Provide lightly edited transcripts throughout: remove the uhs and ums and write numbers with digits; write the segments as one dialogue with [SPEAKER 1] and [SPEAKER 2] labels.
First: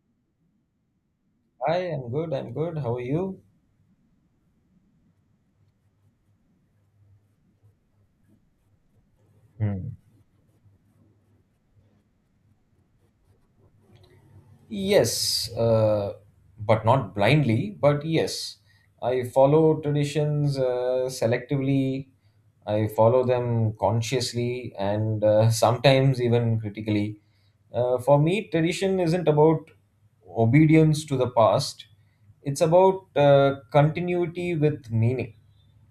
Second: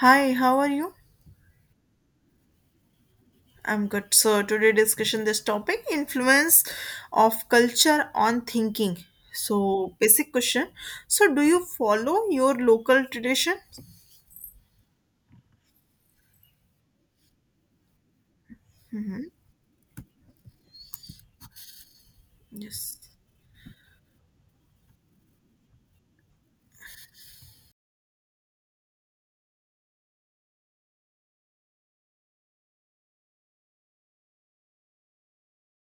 [SPEAKER 1] Hi, how are you?
[SPEAKER 2] Hi, I'm good. I'm good. How are you?
[SPEAKER 1] I'm good. So today discussion this topic influence of culture on thinking.
[SPEAKER 2] Hmm.
[SPEAKER 1] So basic question. So do you follow your local tradition?
[SPEAKER 2] Yes, but not blindly, but yes, I follow traditions selectively. I
[SPEAKER 1] Yes.
[SPEAKER 2] follow them consciously and sometimes even critically. For me, tradition isn't about obedience to the past, it's about continuity with meaning.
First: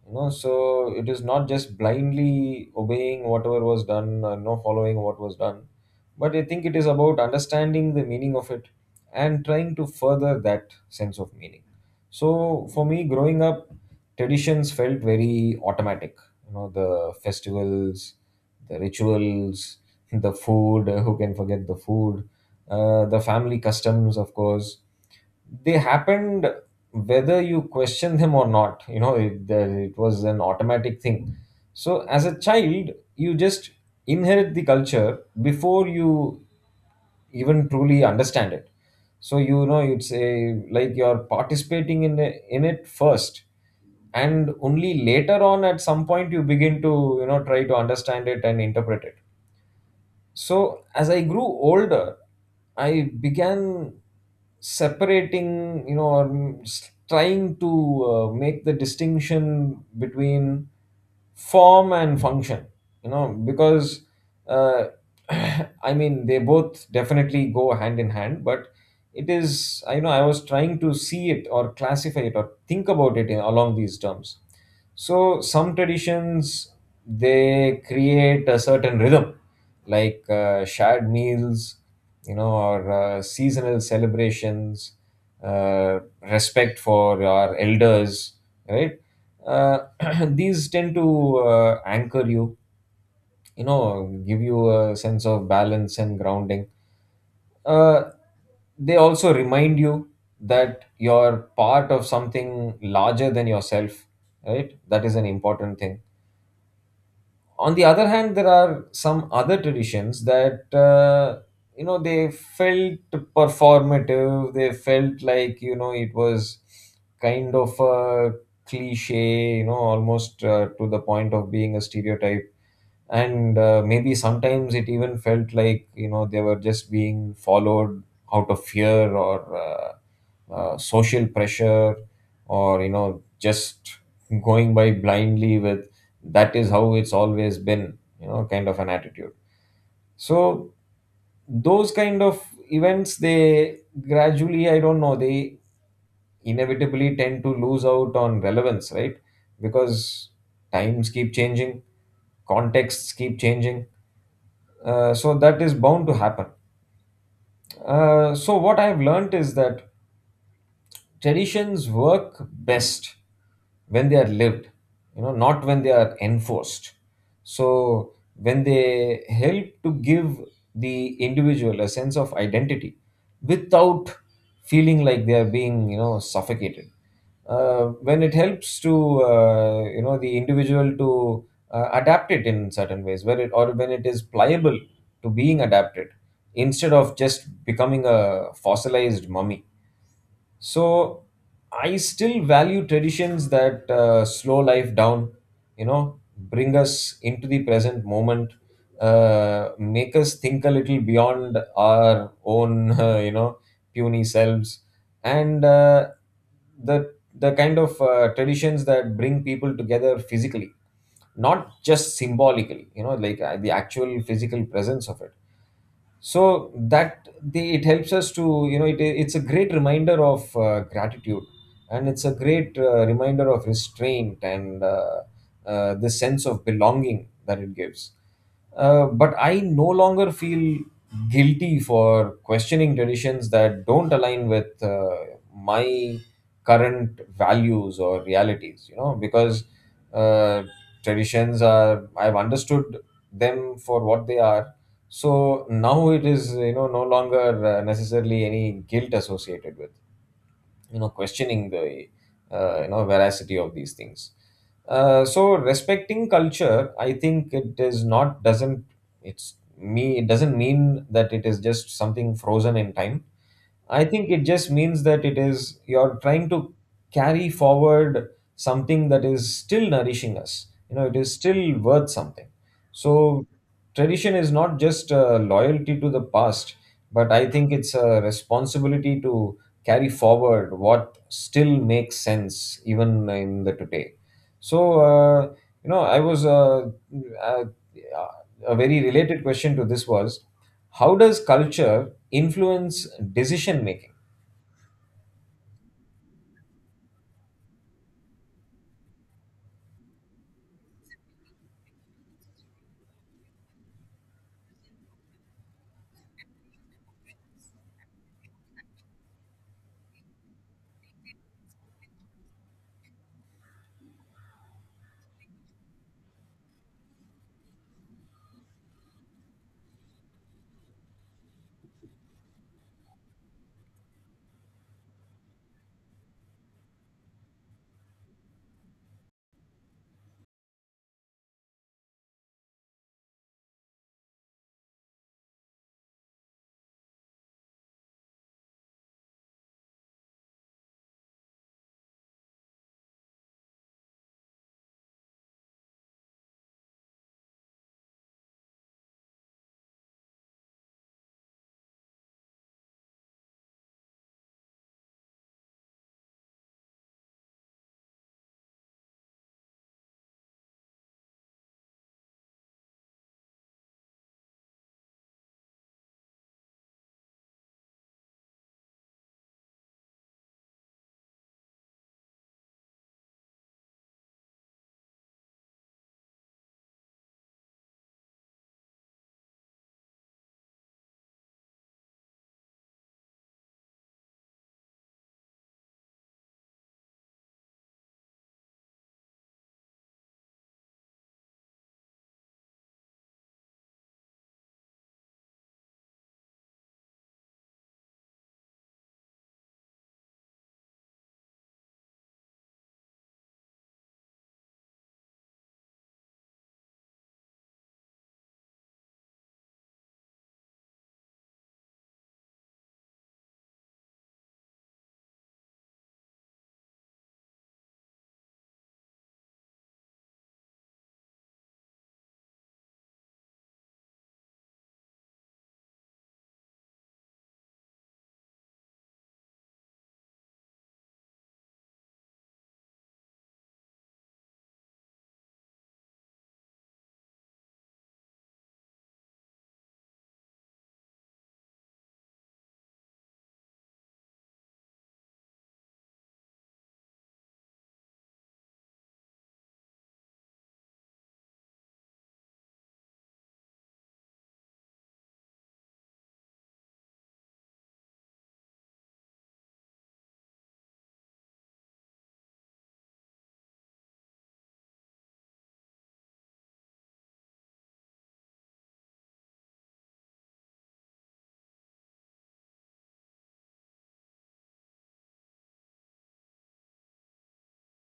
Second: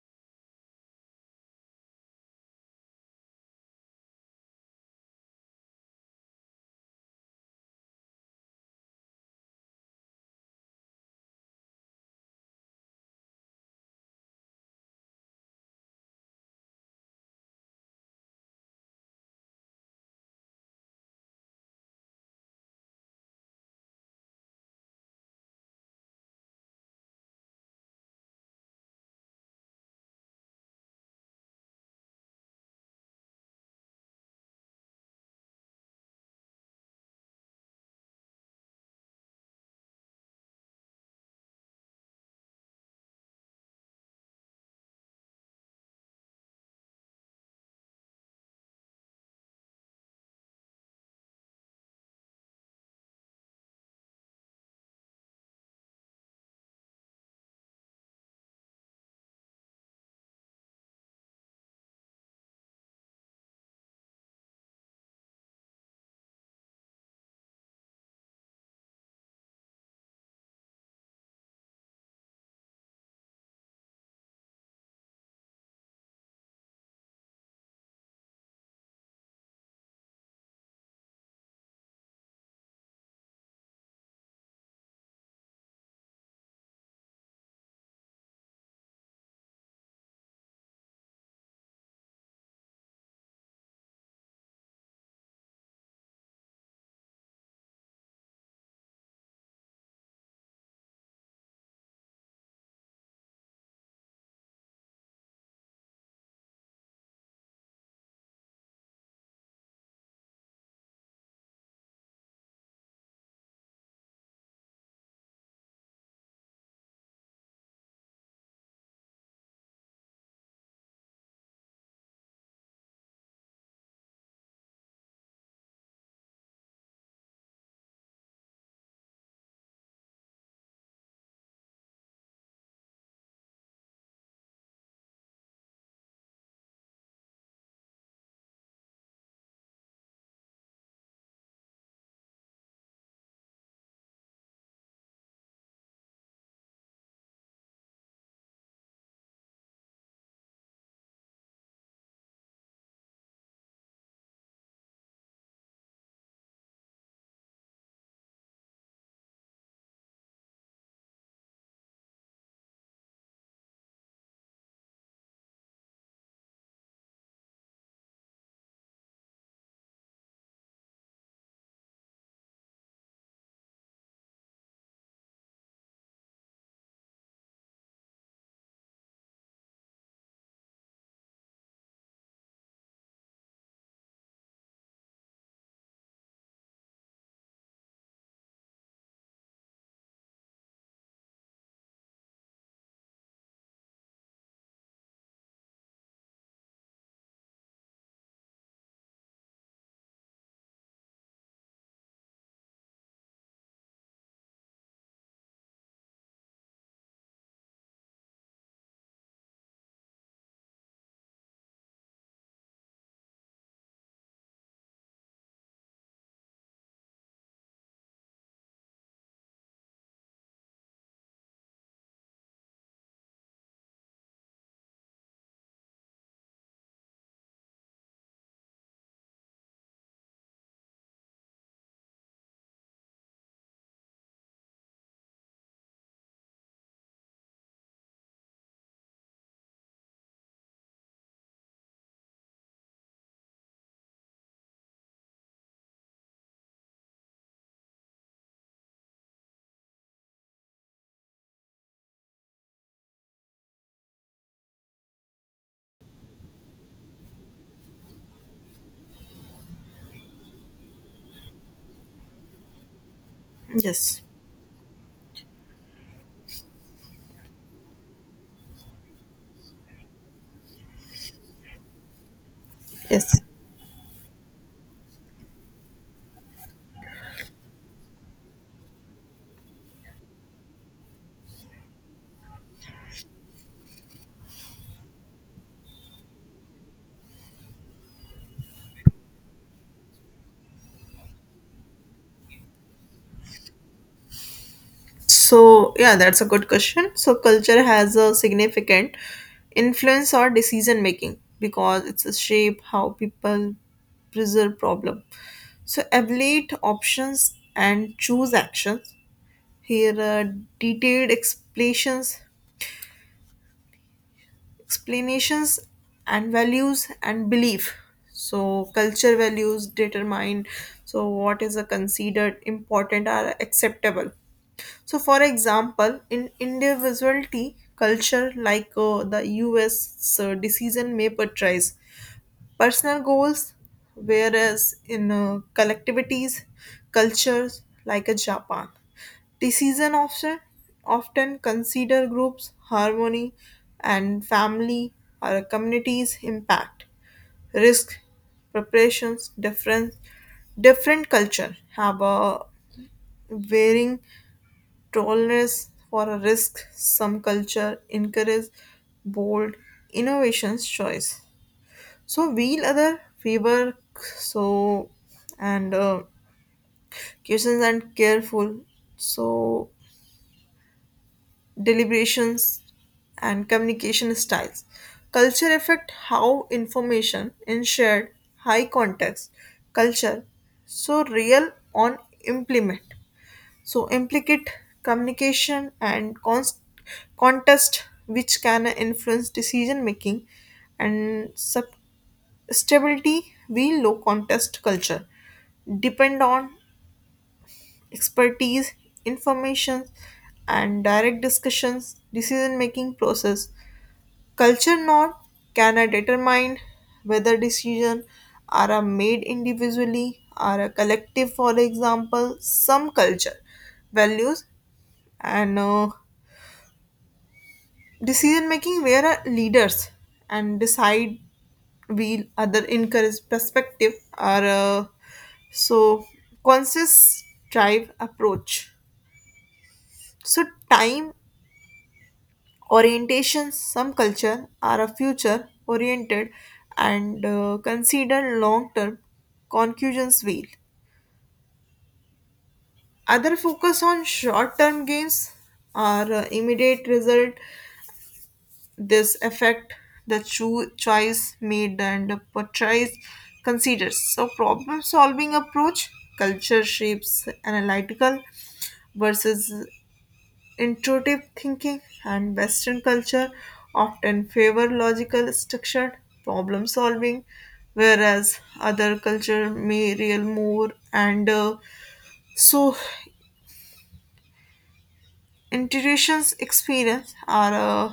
[SPEAKER 2] No, so it is not just blindly obeying whatever was done, no following what was done, but I think it is about understanding the meaning of it and trying to further that sense of meaning. So for me, growing up, traditions felt very automatic. You know, the festivals, the rituals, the food. Who can forget the food? The family customs, of course they happened whether you question them or not, you know it was an automatic thing. So as a child you just inherit the culture before you even truly understand it. So you know, you'd say, like, you're in it first, and only later on at some point you begin to, you know, try to understand it and interpret it. So as I grew older, I began separating, you know, or trying to make the distinction between form and function, you know, because uh, I mean, they both definitely go hand in hand, but it is, I know, I was trying to see it or classify it or think about it in, along these terms. So some traditions, they create a certain rhythm, like shared meals, you know, or seasonal celebrations, respect for our elders, right? Uh, these tend to anchor you, you know, give you a sense of balance and grounding. Uh, they also remind you that you're part of something larger than yourself, right? That is an important thing. On the other hand, there are some other traditions that, you know, they felt performative. They felt like, you know, it was kind of a cliche, you know, almost to the point of being a stereotype. And maybe sometimes it even felt like, you know, they were just being followed out of fear or social pressure, or, you know, just going by blindly with that is how it's always been, you know, kind of an attitude. So those kind of events, they gradually, I don't know, they inevitably tend to lose out on relevance, right? Because times keep changing, contexts keep changing. So that is bound to happen. So what I've learned is that traditions work best when they are lived, you know, not when they are enforced. So when they help to give the individual a sense of identity without feeling like they are being, you know, suffocated. uh, when it helps to, you know, the individual to adapt it in certain ways where it, or when it is pliable to being adapted, instead of just becoming a fossilized mummy. So I still value traditions that slow life down, you know, bring us into the present moment, make us think a little beyond our own you know, puny selves, and the kind of traditions that bring people together physically, not just symbolically, you know, like the actual physical presence of it. So that the it helps us to, you know, it's a great reminder of gratitude, and it's a great reminder of restraint, and the sense of belonging that it gives. But I no longer feel guilty for questioning traditions that don't align with my current values or realities, you know, because uh, traditions are, I've understood them for what they are. So now it is, you know, no longer necessarily any guilt associated with, you know, questioning the you know, veracity of these things. So respecting culture, I think it is not, doesn't, it's me, it doesn't mean that it is just something frozen in time. I
[SPEAKER 1] Yes.
[SPEAKER 2] think it just means that it is, you're trying to carry forward something that is still nourishing us. You know, it is still worth something.
[SPEAKER 1] Yes.
[SPEAKER 2] So tradition is not just a loyalty to the past, but I think it's a responsibility to carry forward what still makes sense even in the today. So you know, I was a very related question to this was, how does culture influence decision making?
[SPEAKER 1] So yeah, that's a good question. So culture has a significant influence or decision making because it's a shape how people preserve problem. So evaluate options and choose actions here, detailed explanations and values and belief. So culture values determine so what is considered important or acceptable. So, for example, in individuality culture, like the U.S., decision may portrays personal goals, whereas in collectivities, cultures like a Japan, decision often consider groups harmony and family or communities impact risk preparations different different culture have a varying tolerance for a risk, some culture encourage bold innovations choice, so wheel other fever. So and questions and careful, so deliberations and communication styles. Culture affect how information in shared high context culture, so real on implement, so implicate communication and contest which can influence decision making and sub stability. We low contest culture depend on expertise, information, and direct discussions, decision making process. Culture not can I determine whether decision are a made individually or a collective. For example, some culture values and decision making where are leaders and decide, will other encourage perspective are so conscious drive approach. So time orientation, some culture are a future oriented and consider long term conclusions will. Other focus on short term gains or immediate result, this affect the choice made and portrays considers so problem solving approach. Culture shapes analytical versus intuitive thinking, and western culture often favor logical structured problem solving, whereas other culture may rely more and so intuitions experience are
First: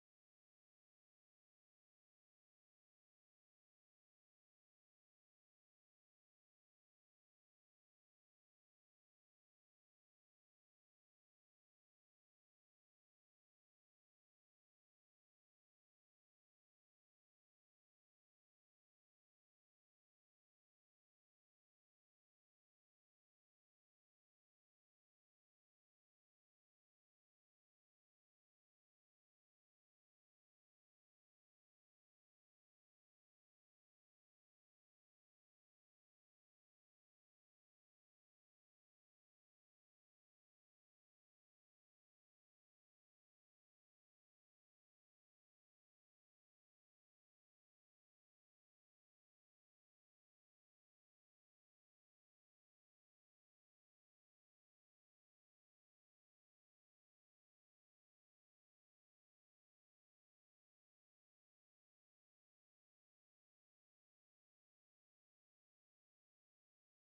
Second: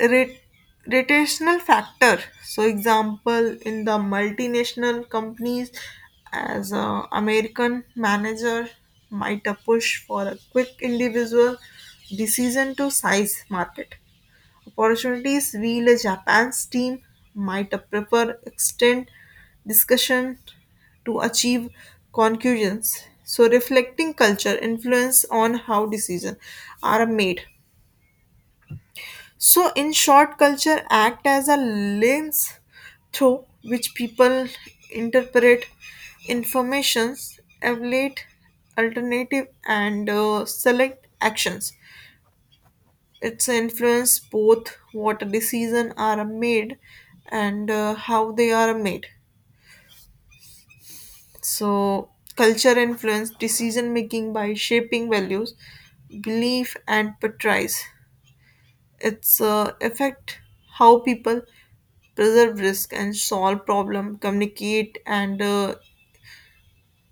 [SPEAKER 1] rate, rotational factor. So example in the multinational companies, as a american manager might a push for a quick individual decision to size market opportunities, while a japan's team might a prefer extend discussion to achieve conclusions, so reflecting culture influence on how decisions are made. So, in short, culture act as a lens through which people interpret informations, evaluate alternative, and select actions. It's influence both what decisions are made and how they are made. So, culture influence decision making by shaping values, belief, and portrays. It's affect how people preserve risk and solve problem, communicate and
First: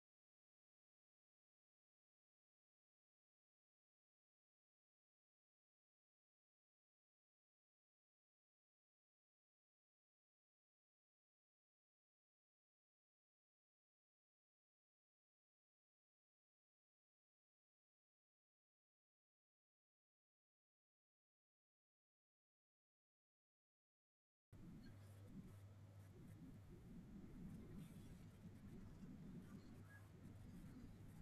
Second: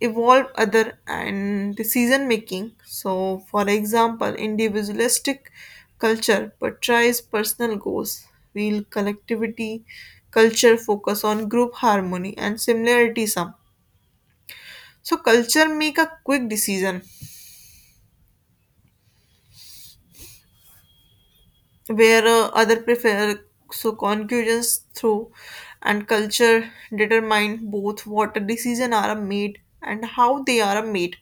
[SPEAKER 1] evolve other and decision making. So, for example, individualistic culture portrays personal goals, while collectivity culture focus on group harmony and similarity. Sum. So culture make a quick decision, where other prefer so concurrence through, and culture determine both what a decision are made and how they are made.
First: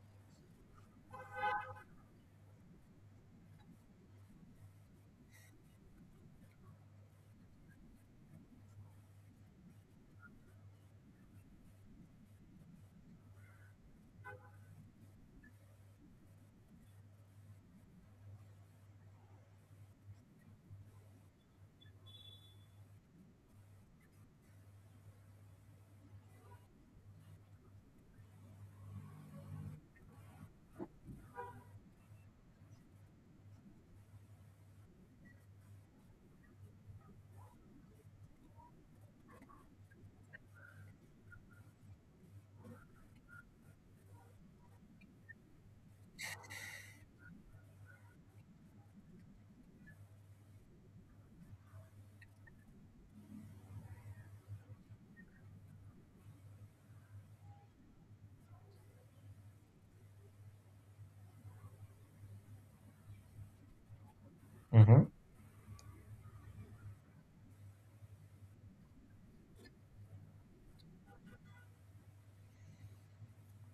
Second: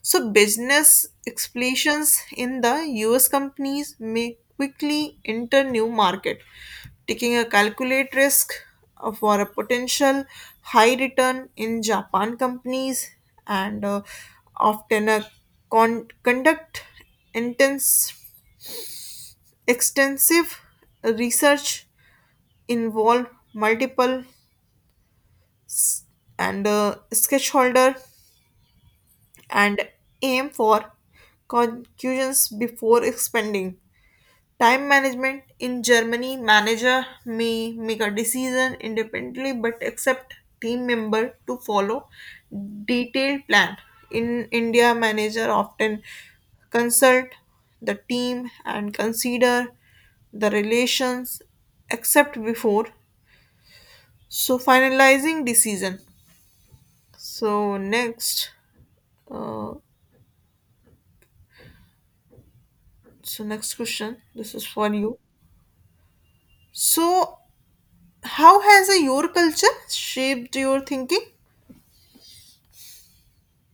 [SPEAKER 1] So business expansions in the US companies may quickly enter new market, taking a calculate risk for a potential high return. In japan companies, and often uh, conduct intense extensive research, involved multiple and stakeholder, and aim for conclusions before expanding. Time management in Germany, manager may make a decision independently but accept team member to follow detailed plan. In India, manager often consult the team and consider the relations except before so finalizing decision. So next, uh, so next question. This is for
[SPEAKER 2] Mhm.
[SPEAKER 1] you. So how has your culture shaped your thinking?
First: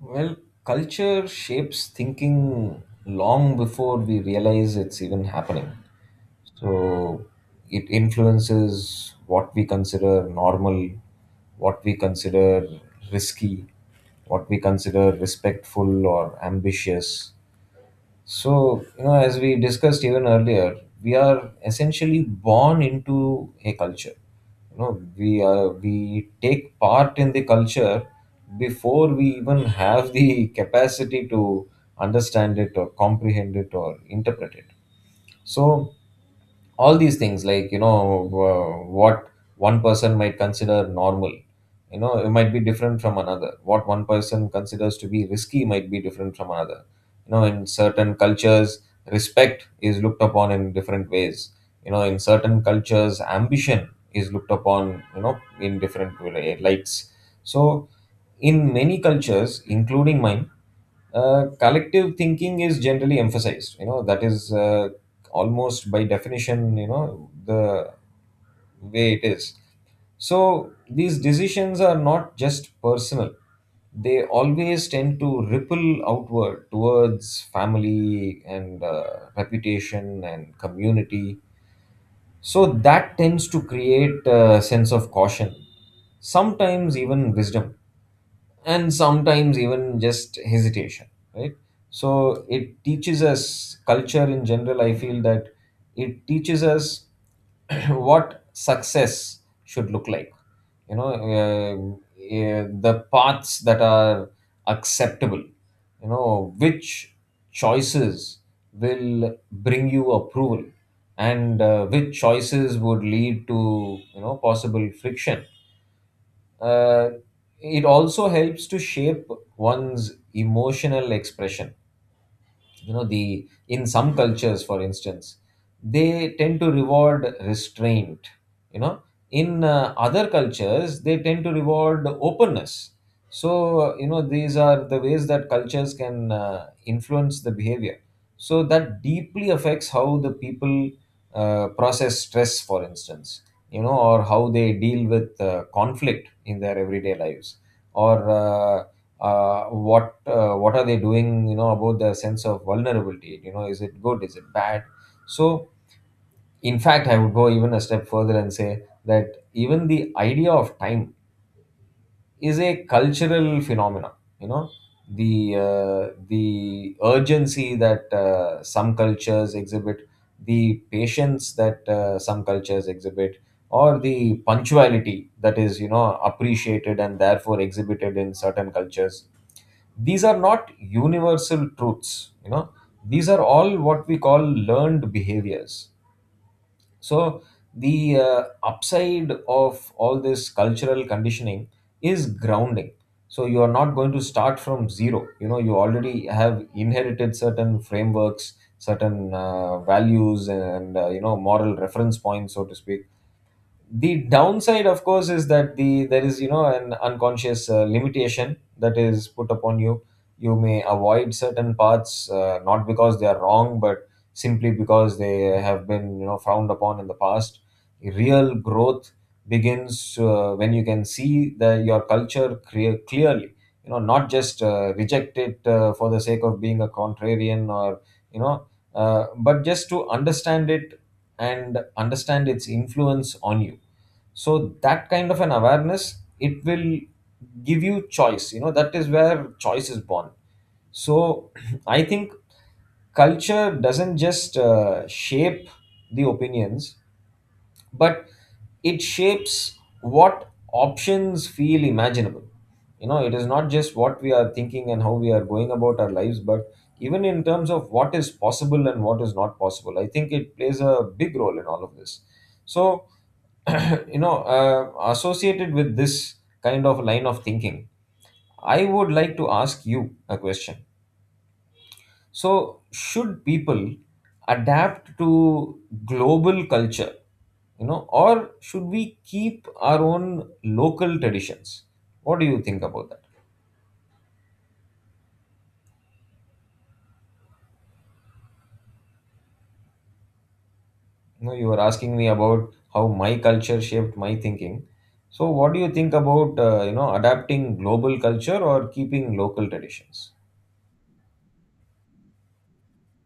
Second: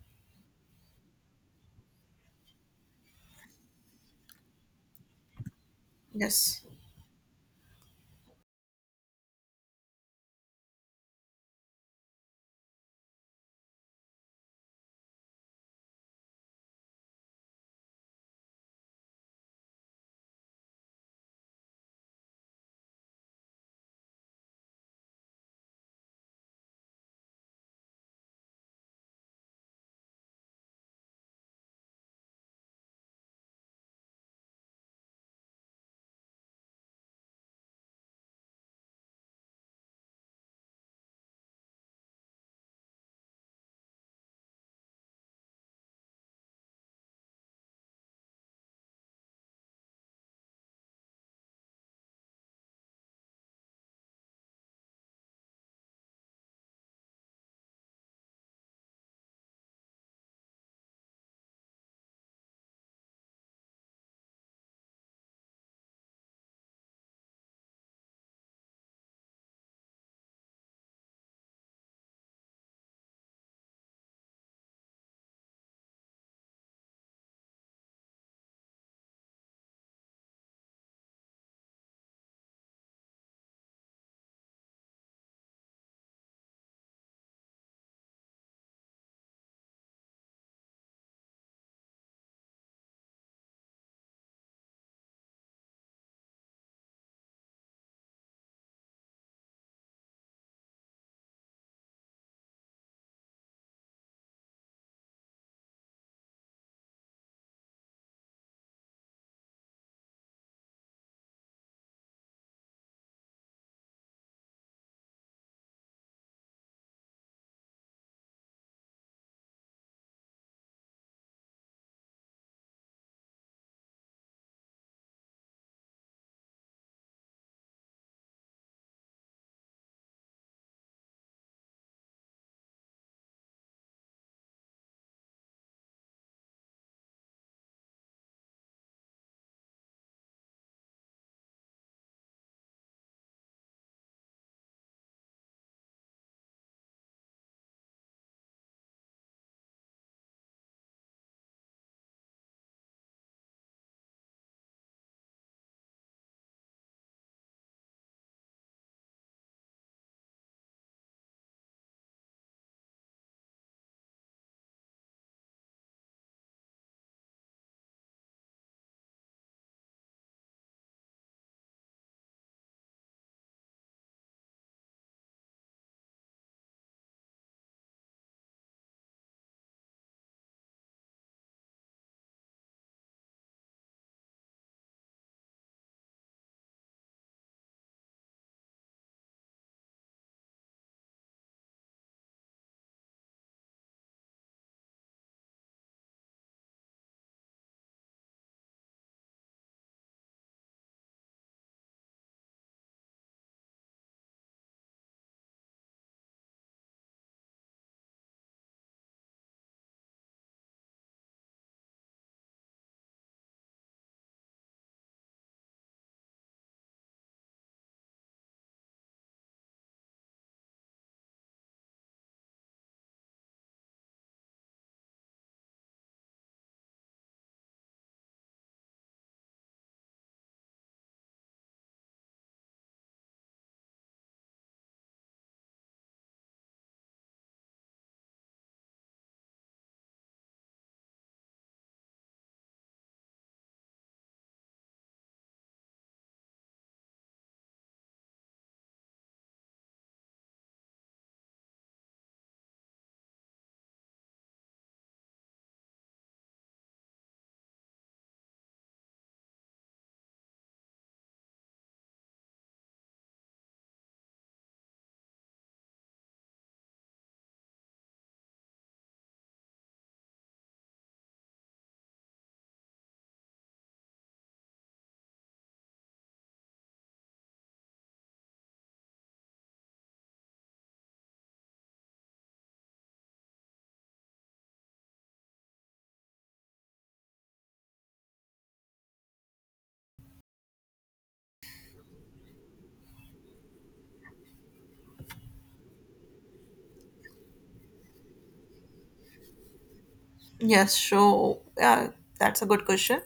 [SPEAKER 2] Well, culture shapes thinking long before we realize it's even happening.
[SPEAKER 1] Yes.
[SPEAKER 2] So it influences what we consider normal, what we consider risky, what we consider respectful or ambitious. So, you know, as we discussed even earlier, we are essentially born into a culture. You know, we take part in the culture before we even have the capacity to understand it or comprehend it or interpret it. So all these things, like, you know, what one person might consider normal, you know, it might be different from another. What one person considers to be risky might be different from another. You know, in certain cultures, respect is looked upon in different ways. You know, in certain cultures, ambition is looked upon, you know, in different lights. So in many cultures, including mine, collective thinking is generally emphasized, you know. That is almost by definition, you know, the way it is. So these decisions are not just personal, they always tend to ripple outward towards family and reputation and community. So that tends to create a sense of caution, sometimes even wisdom, and sometimes even just hesitation, right? So it teaches us, culture in general, I feel that it teaches us what success should look like, you know. uh, the paths that are acceptable, you know, which choices will bring you approval, and which choices would lead to, you know, possible friction. uh, it also helps to shape one's emotional expression, you know. The In some cultures, for instance, they tend to reward restraint, you know. In other cultures, they tend to reward openness. So, you know, these are the ways that cultures can influence the behavior. So that deeply affects how the people process stress, for instance, you know, or how they deal with conflict in their everyday lives, or what, what are they doing, you know, about their sense of vulnerability, you know, is it good, is it bad. So in fact, I would go even a step further and say that even the idea of time is a cultural phenomenon, you know. The urgency that some cultures exhibit, the patience that some cultures exhibit, or the punctuality that is, you know, appreciated and therefore exhibited in certain cultures, these are not universal truths, you know. These are all what we call learned behaviors. So the upside of all this cultural conditioning is grounding. So you are not going to start from zero, you know. You already have inherited certain frameworks, certain values and, you know, moral reference points, so to speak. The downside, of course, is that there is, you know, an unconscious limitation that is put upon you. You may avoid certain paths not because they are wrong, but simply because they have been, you know, frowned upon in the past. Real growth begins when you can see the your culture clearly, you know, not just reject it for the sake of being a contrarian or, you know, but just to understand it and understand its influence on you. So that kind of an awareness, it will give you choice, you know. That is where choice is born. So I think culture doesn't just shape the opinions, but it shapes what options feel imaginable. You know, it is not just what we are thinking and how we are going about our lives, but even in terms of what is possible and what is not possible. I think it plays a big role in all of this. So you know, associated with this kind of line of thinking, I would like to ask you a question. So should people adapt to global culture, you know, or should we keep our own local traditions? What do you think about that? You know, you were asking me about how my culture shaped my thinking. So what do you think about, you know, adapting global culture or keeping local traditions?
[SPEAKER 1] Yes, so yeah, that's a good question.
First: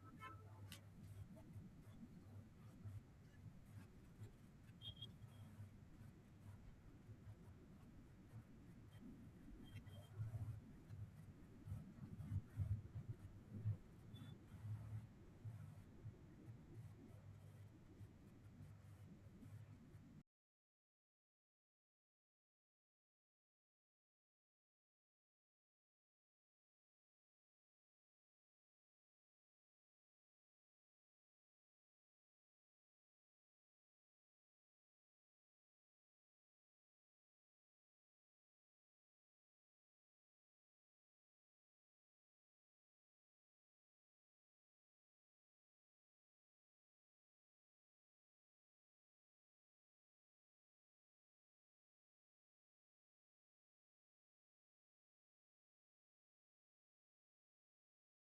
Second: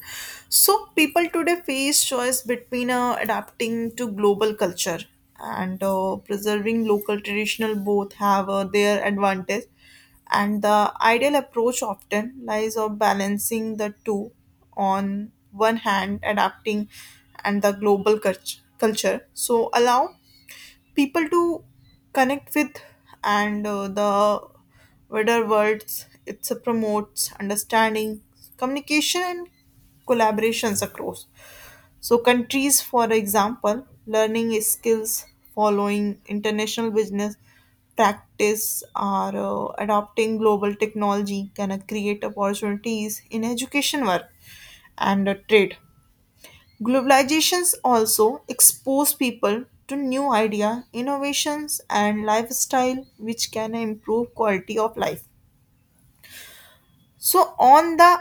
[SPEAKER 1] So people today face choice between adapting to global culture and preserving local traditional. Both have their advantage, and the ideal approach often lies of balancing the two. On one hand, adapting and the culture. So allow people to connect with and the wider worlds, it promotes understanding, communication and collaborations across so countries. For example, learning skills, following international business practice, or adopting global technology can create opportunities in education, work and trade. Globalizations also expose people to new idea, innovations and lifestyle which can improve quality of life. So on the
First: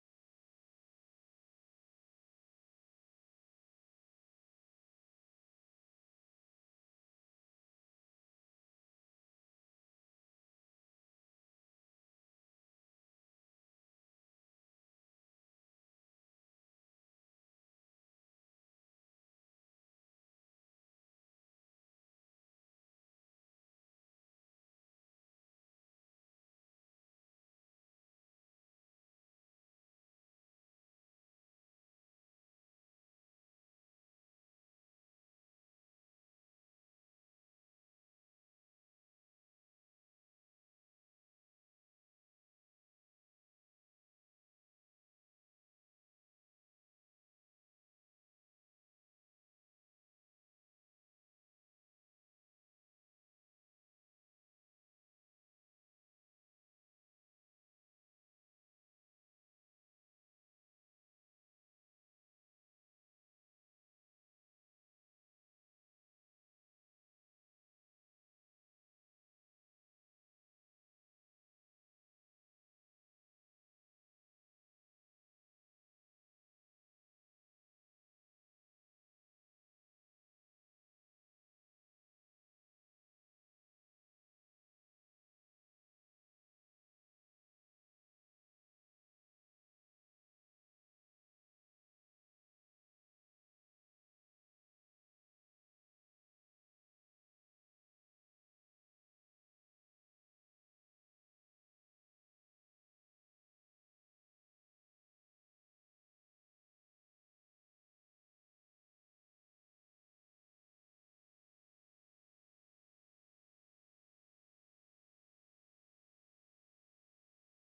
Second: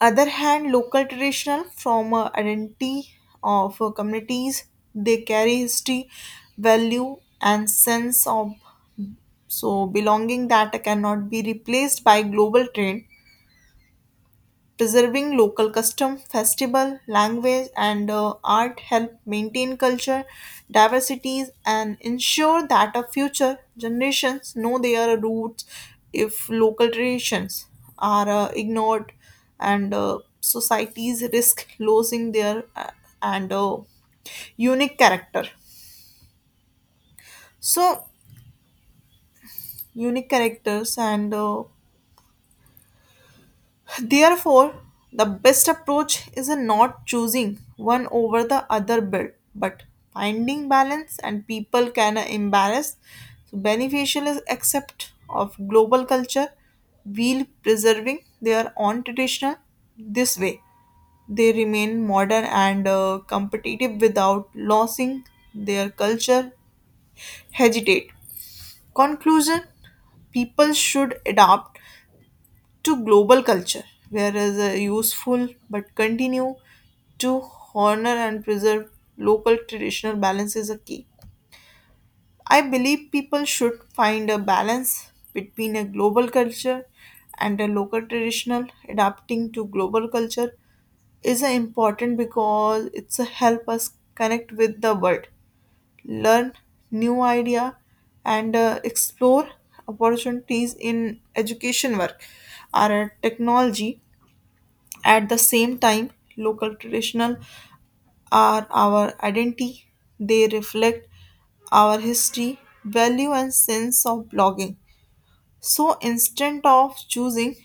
[SPEAKER 1] other hand, local traditional from a identity of communities, they carry history, value and sense of so belonging that cannot be replaced by global trend. Preserving local custom, festival, language, and art help maintain culture diversities and ensure that our future generations know their roots. If local traditions are ignored, and societies risk losing their and unique character, so unique characters and therefore, the best approach is not choosing one over the other, but finding balance, and people can embrace so beneficial is accept of global culture while preserving their own traditional. This way they remain modern and competitive without losing their culture. Hesitate conclusion. People should adapt to global culture, whereas a useful, but continue to honor and preserve local traditional. Balance is a key. I believe people should find a balance between a global culture and a local traditional. Adapting to global culture is a important because it's a help us connect with the world, learn new idea, and explore opportunities in education, work or technology. At the same time, local traditional are our identity. They reflect our history, value and sense of belonging. So instead of choosing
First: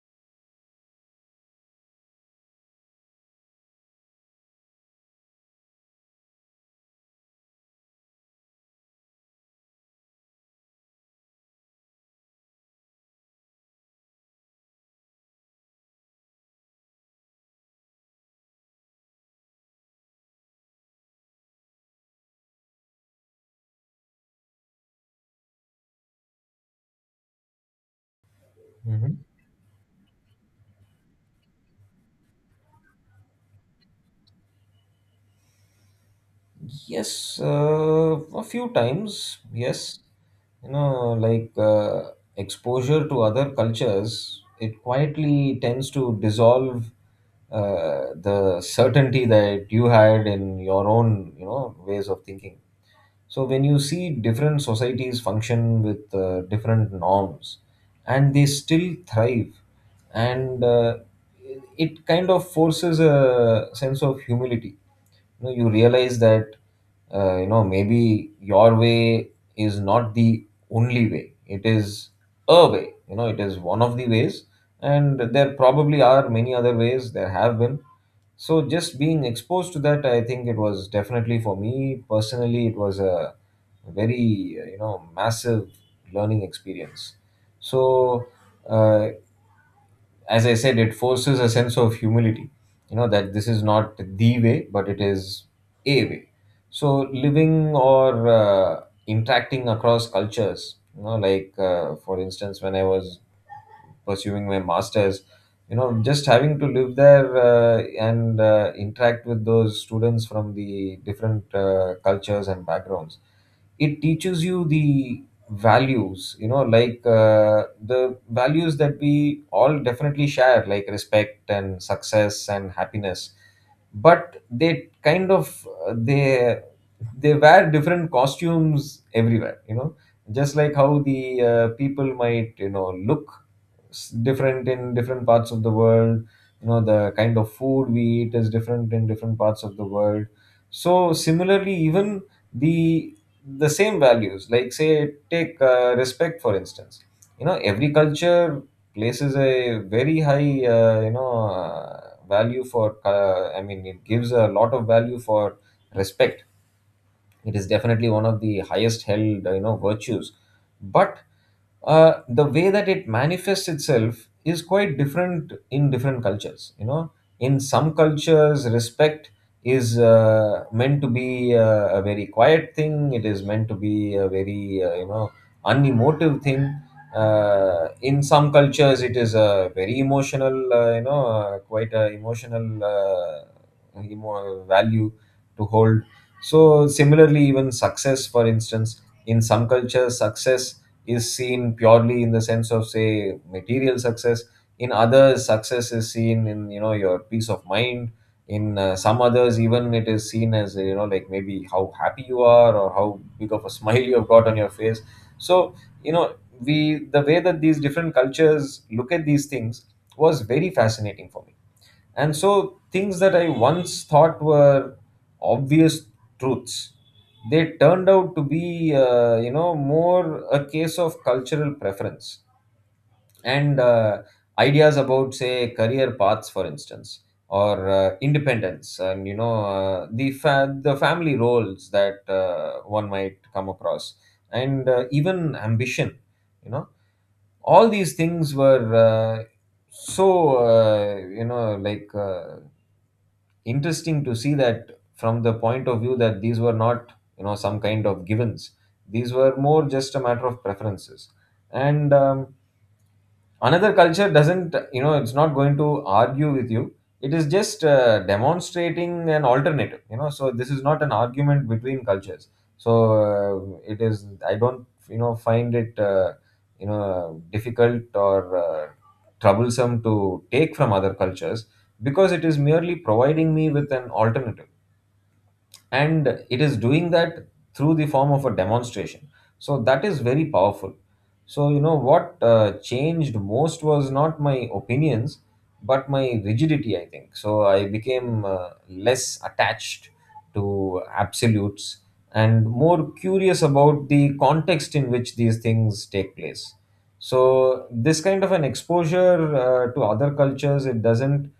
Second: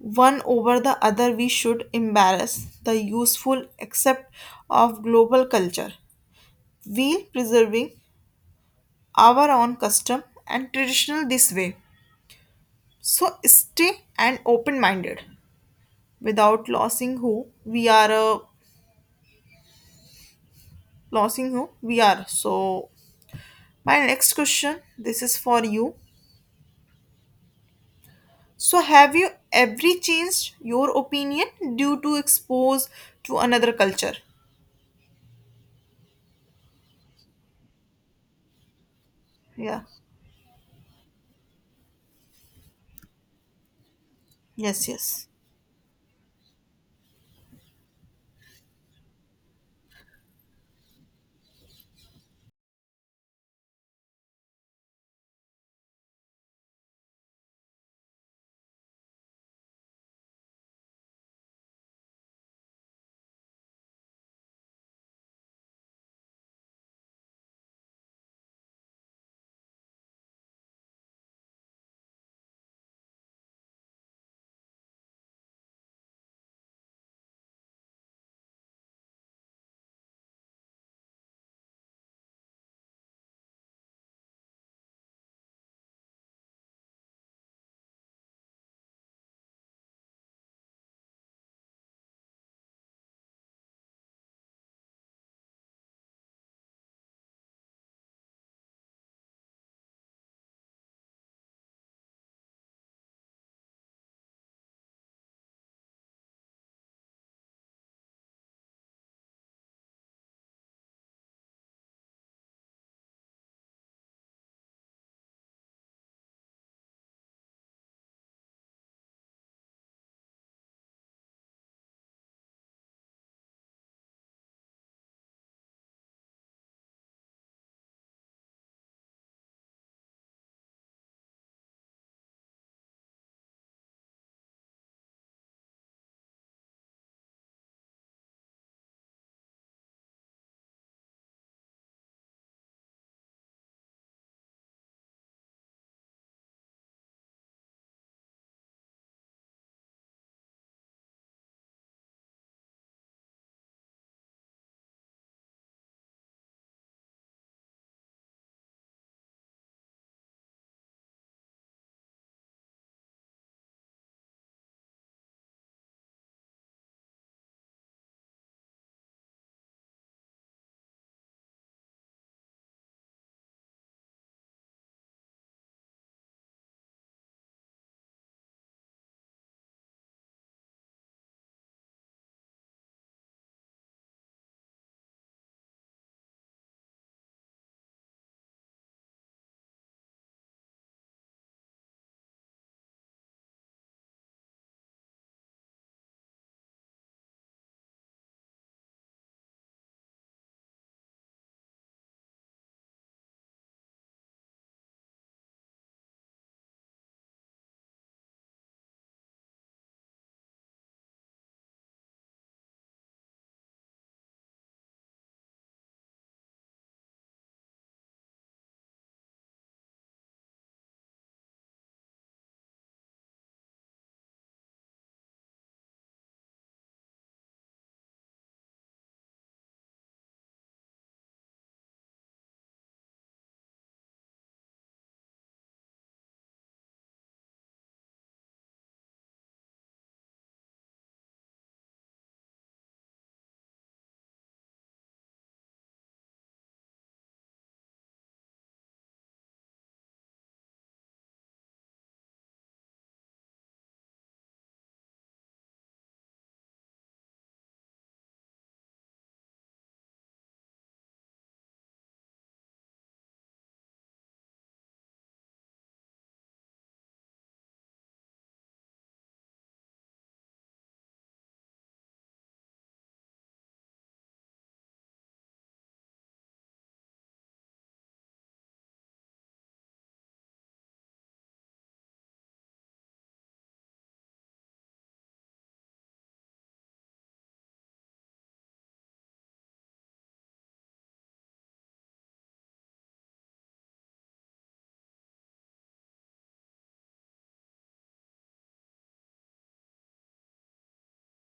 [SPEAKER 1] one over the other, we should embrace the useful accept of global culture. We preserving our own custom and traditional this way. So stay and open minded without losing who we are, So my next question, this is for you. So have
[SPEAKER 2] Mhm.
[SPEAKER 1] you ever changed your opinion due to expose to another culture?
[SPEAKER 2] Yes, a few times.
[SPEAKER 1] Yeah.
[SPEAKER 2] Yes, you know, like exposure to other cultures, it
[SPEAKER 1] Yes, yes.
[SPEAKER 2] quietly tends to dissolve the certainty that you had in your own, you know, ways of thinking. So when you see different societies function with different norms, and they still thrive, and it kind of forces a sense of humility. You know, you realize that maybe your way is not the only way. It is a way. You know, it is one of the ways, and there probably are many other ways. There have been, so just being exposed to that, I think it was definitely for me personally, it was a very massive learning experience. So uh, as I said, it forces a sense of humility. You know that this is not the way, but it is a way. So living or interacting across cultures, you know, for instance, when I was pursuing my masters, you know, just having to live there and interact with those students from the different cultures and backgrounds. It teaches you the values, the values that we all definitely share, like respect and success and happiness, but they kind of they wear different costumes everywhere, you know, just like how the people might, you know, look different in different parts of the world. You know, the kind of food we eat is different in different parts of the world. So similarly, even the the same values, like say take respect, for instance. You know, every culture places a very high, uh, you know uh, value for, I mean, it gives a lot of value for respect. It is definitely one of the highest held, you know, virtues. But the way that it manifests itself is quite different in different cultures, you know. In some cultures respect is meant to be a very quiet thing. It is meant to be a very, unemotive thing. In some cultures it is a very emotional, quite a emotional, value to hold. So similarly, even success, for instance, in some cultures, success is seen purely in the sense of, say, material success. In others, success is seen in, you know, your peace of mind. In some others, even it is seen as, you know, like maybe how happy you are or how big of a smile you have got on your face. So, you know, we the way that these different cultures look at these things was very fascinating for me. And so things that I once thought were obvious truths, they turned out to be, more a case of cultural preference, and ideas about, say, career paths, for instance, or independence, and the family roles that one might come across, and even ambition. You know, all these things were, so, uh, you know, like. Uh, interesting to see, that from the point of view that these were not, you know, some kind of givens. These were more just a matter of preferences. And another culture doesn't, you know, it's not going to argue with you. It is just demonstrating an alternative, you know. So this is not an argument between cultures. So it is, I don't, you know, find it difficult or troublesome to take from other cultures, because it is merely providing me with an alternative, and it is doing that through the form of a demonstration. So that is very powerful. So you know what changed most was not my opinions, but my rigidity, I think. So I became less attached to absolutes and more curious about the context in which these things take place. So this kind of an exposure to other cultures, it doesn't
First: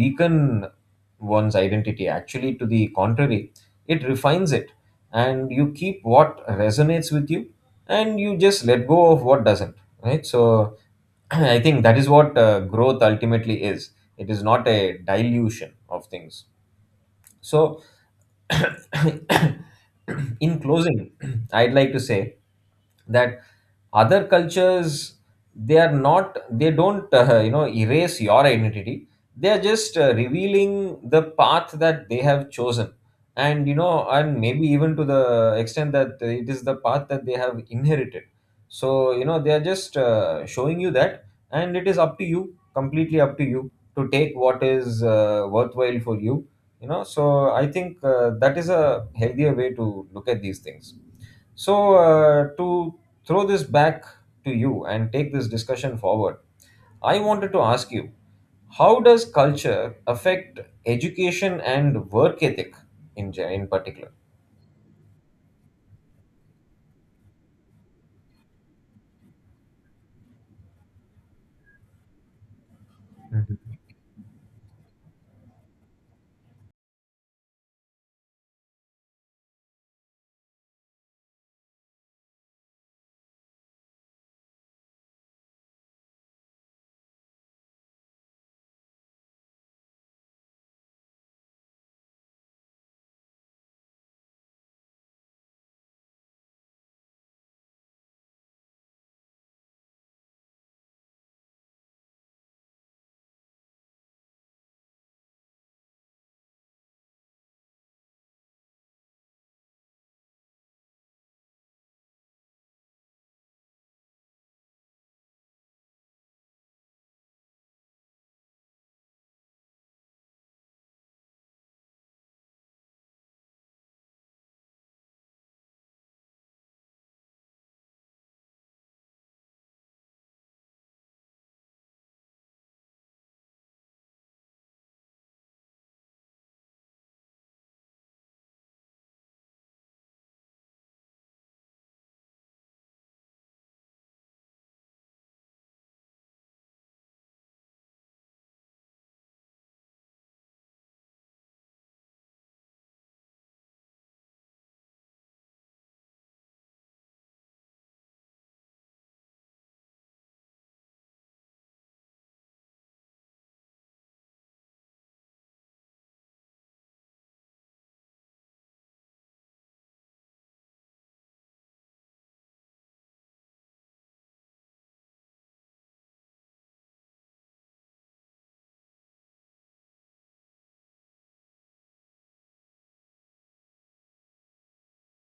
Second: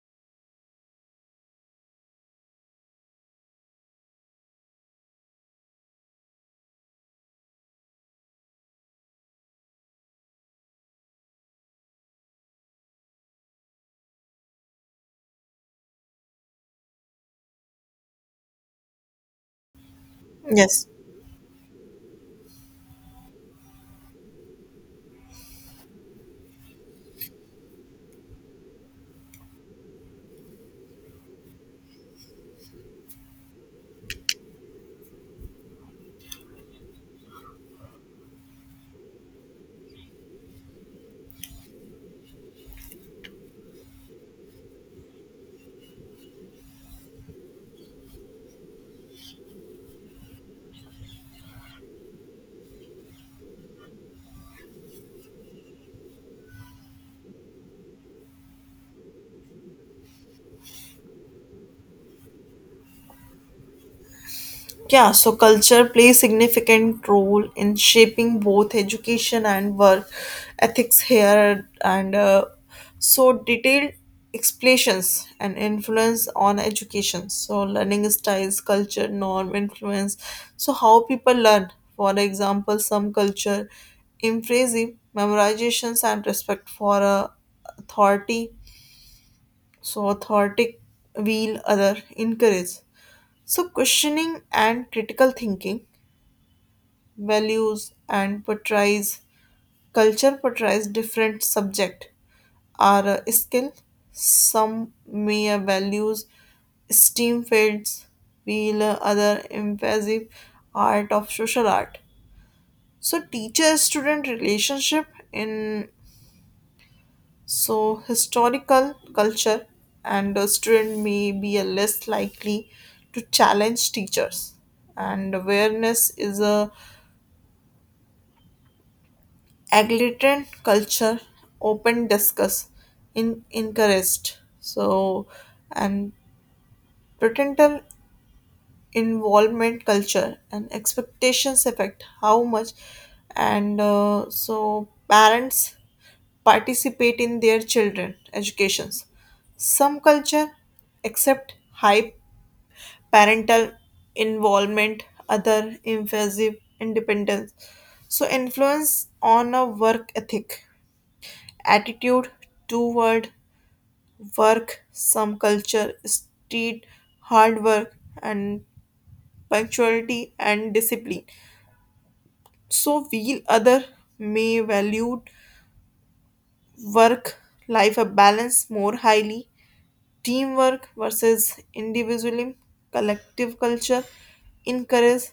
[SPEAKER 2] weaken one's identity. Actually, to the contrary, it refines it, and you keep what resonates with you, and you just let go of what doesn't, right? So I think that is what growth ultimately is. It is not a dilution of things. So in
[SPEAKER 1] Yes.
[SPEAKER 2] closing, I'd like to say that other cultures, they are not they don't, erase your identity. They are just revealing the path that they have chosen, and you know, and maybe even to the extent that it is the path that they have inherited. So you know, they are just showing you that, and it is up to you, completely up to you, to take what is worthwhile for you. You know, so I think that is a healthier way to look at these things. So to throw this back to you and take this discussion forward, I wanted to ask you, how does culture affect education and work ethic in particular?
[SPEAKER 1] Yeah, so culture plays significant role in shaping both education and work ethics here, and so
[SPEAKER 2] Mhm.
[SPEAKER 1] detailed explanations and influence on education. So learning styles, culture, norm, influence. So how people learn. For example, some culture emphasis memorizations and respect for authority. So authority will other encourage. So questioning and critical thinking, values and portrays, culture portrays different subject are a skill, some mere values steam fields, while other impressive art of social art, so teacher student relationship in so historical culture, and a student may be a less likely to challenge teachers, and awareness is a agrarian culture, open discuss in encouraged. So and parental involvement, culture and expectations affect how much and so parents participate in their children educations. Some culture accept high parental involvement, other emphasis independence. So influence on a work ethic, attitude toward work, some culture, street, hard work, and punctuality and discipline. So, while other may value work life a balance more highly, teamwork versus individualism, collective culture encourage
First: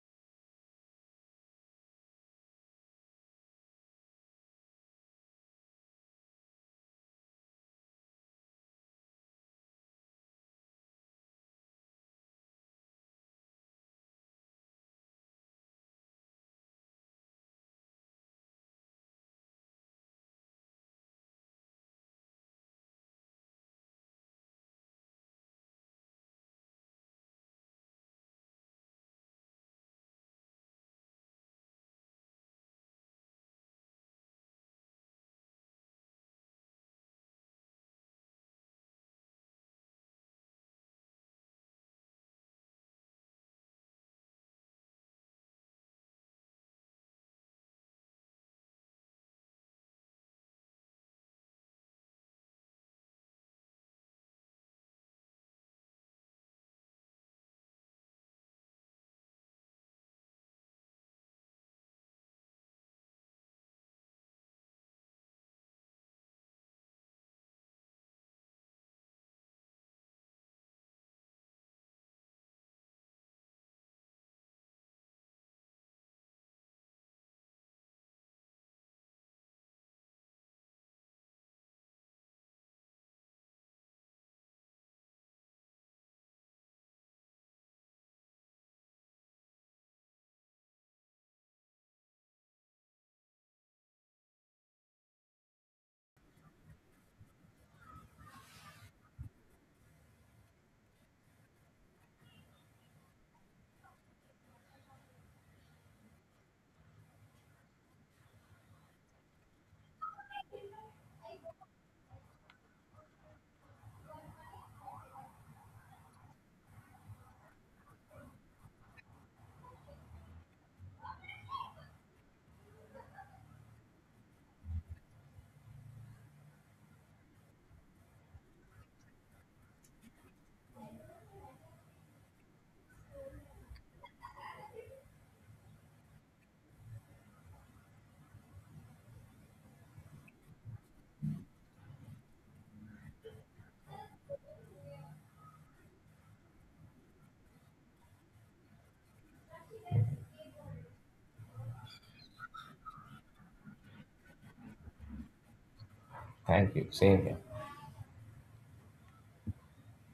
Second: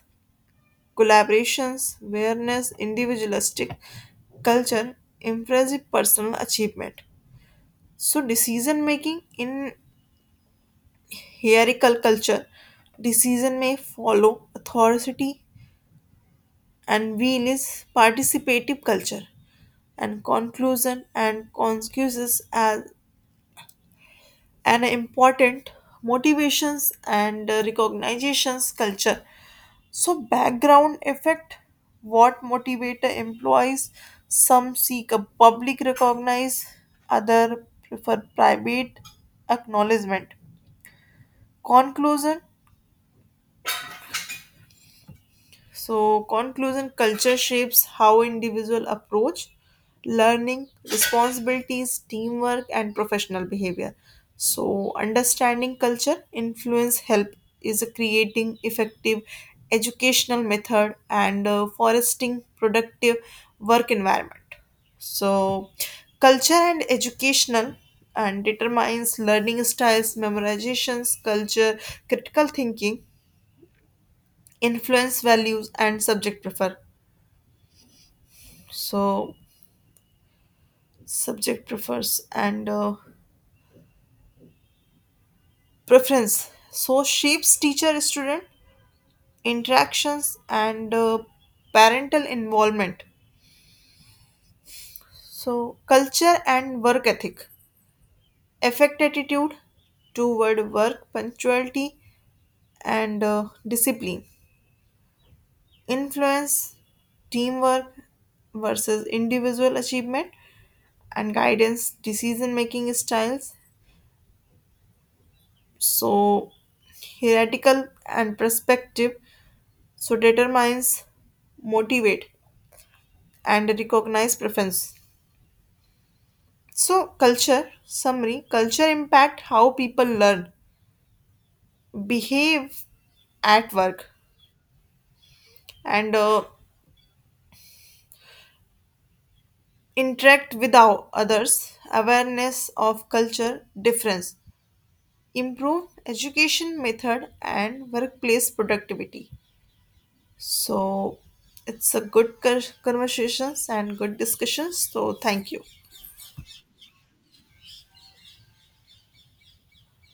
[SPEAKER 1] collaborations, whereas individualistic culture emphasizes personal achievement. So, decision making in hierarchical culture. Decision may follow authority, and will is participative culture and conclusion and consequences as an important motivations and recognitions culture. So background effect what motivator employees, some seek a public recognize, other prefer private acknowledgement. Conclusion. So, conclusion culture shapes how individual approach learning, responsibilities, teamwork, and professional behavior. So, understanding culture influence help is creating effective educational method and foresting productive work environment. So, culture and educational and determines learning styles, memorizations, culture, critical thinking, influence values, and subject prefer. So subject prefers and preference, so shapes teacher student interactions and parental involvement. So culture and work ethic affect attitude toward work, punctuality and discipline, influence teamwork versus individual achievement and guidance decision making styles. So hierarchical and perspective, so determines motivate and recognize preference. So culture summary, culture impact how people learn, behave at work, and interact with our others. Awareness of culture difference improve education method and workplace productivity. So it's a good conversations and good discussions, so thank you.
[SPEAKER 2] Thank you, same here.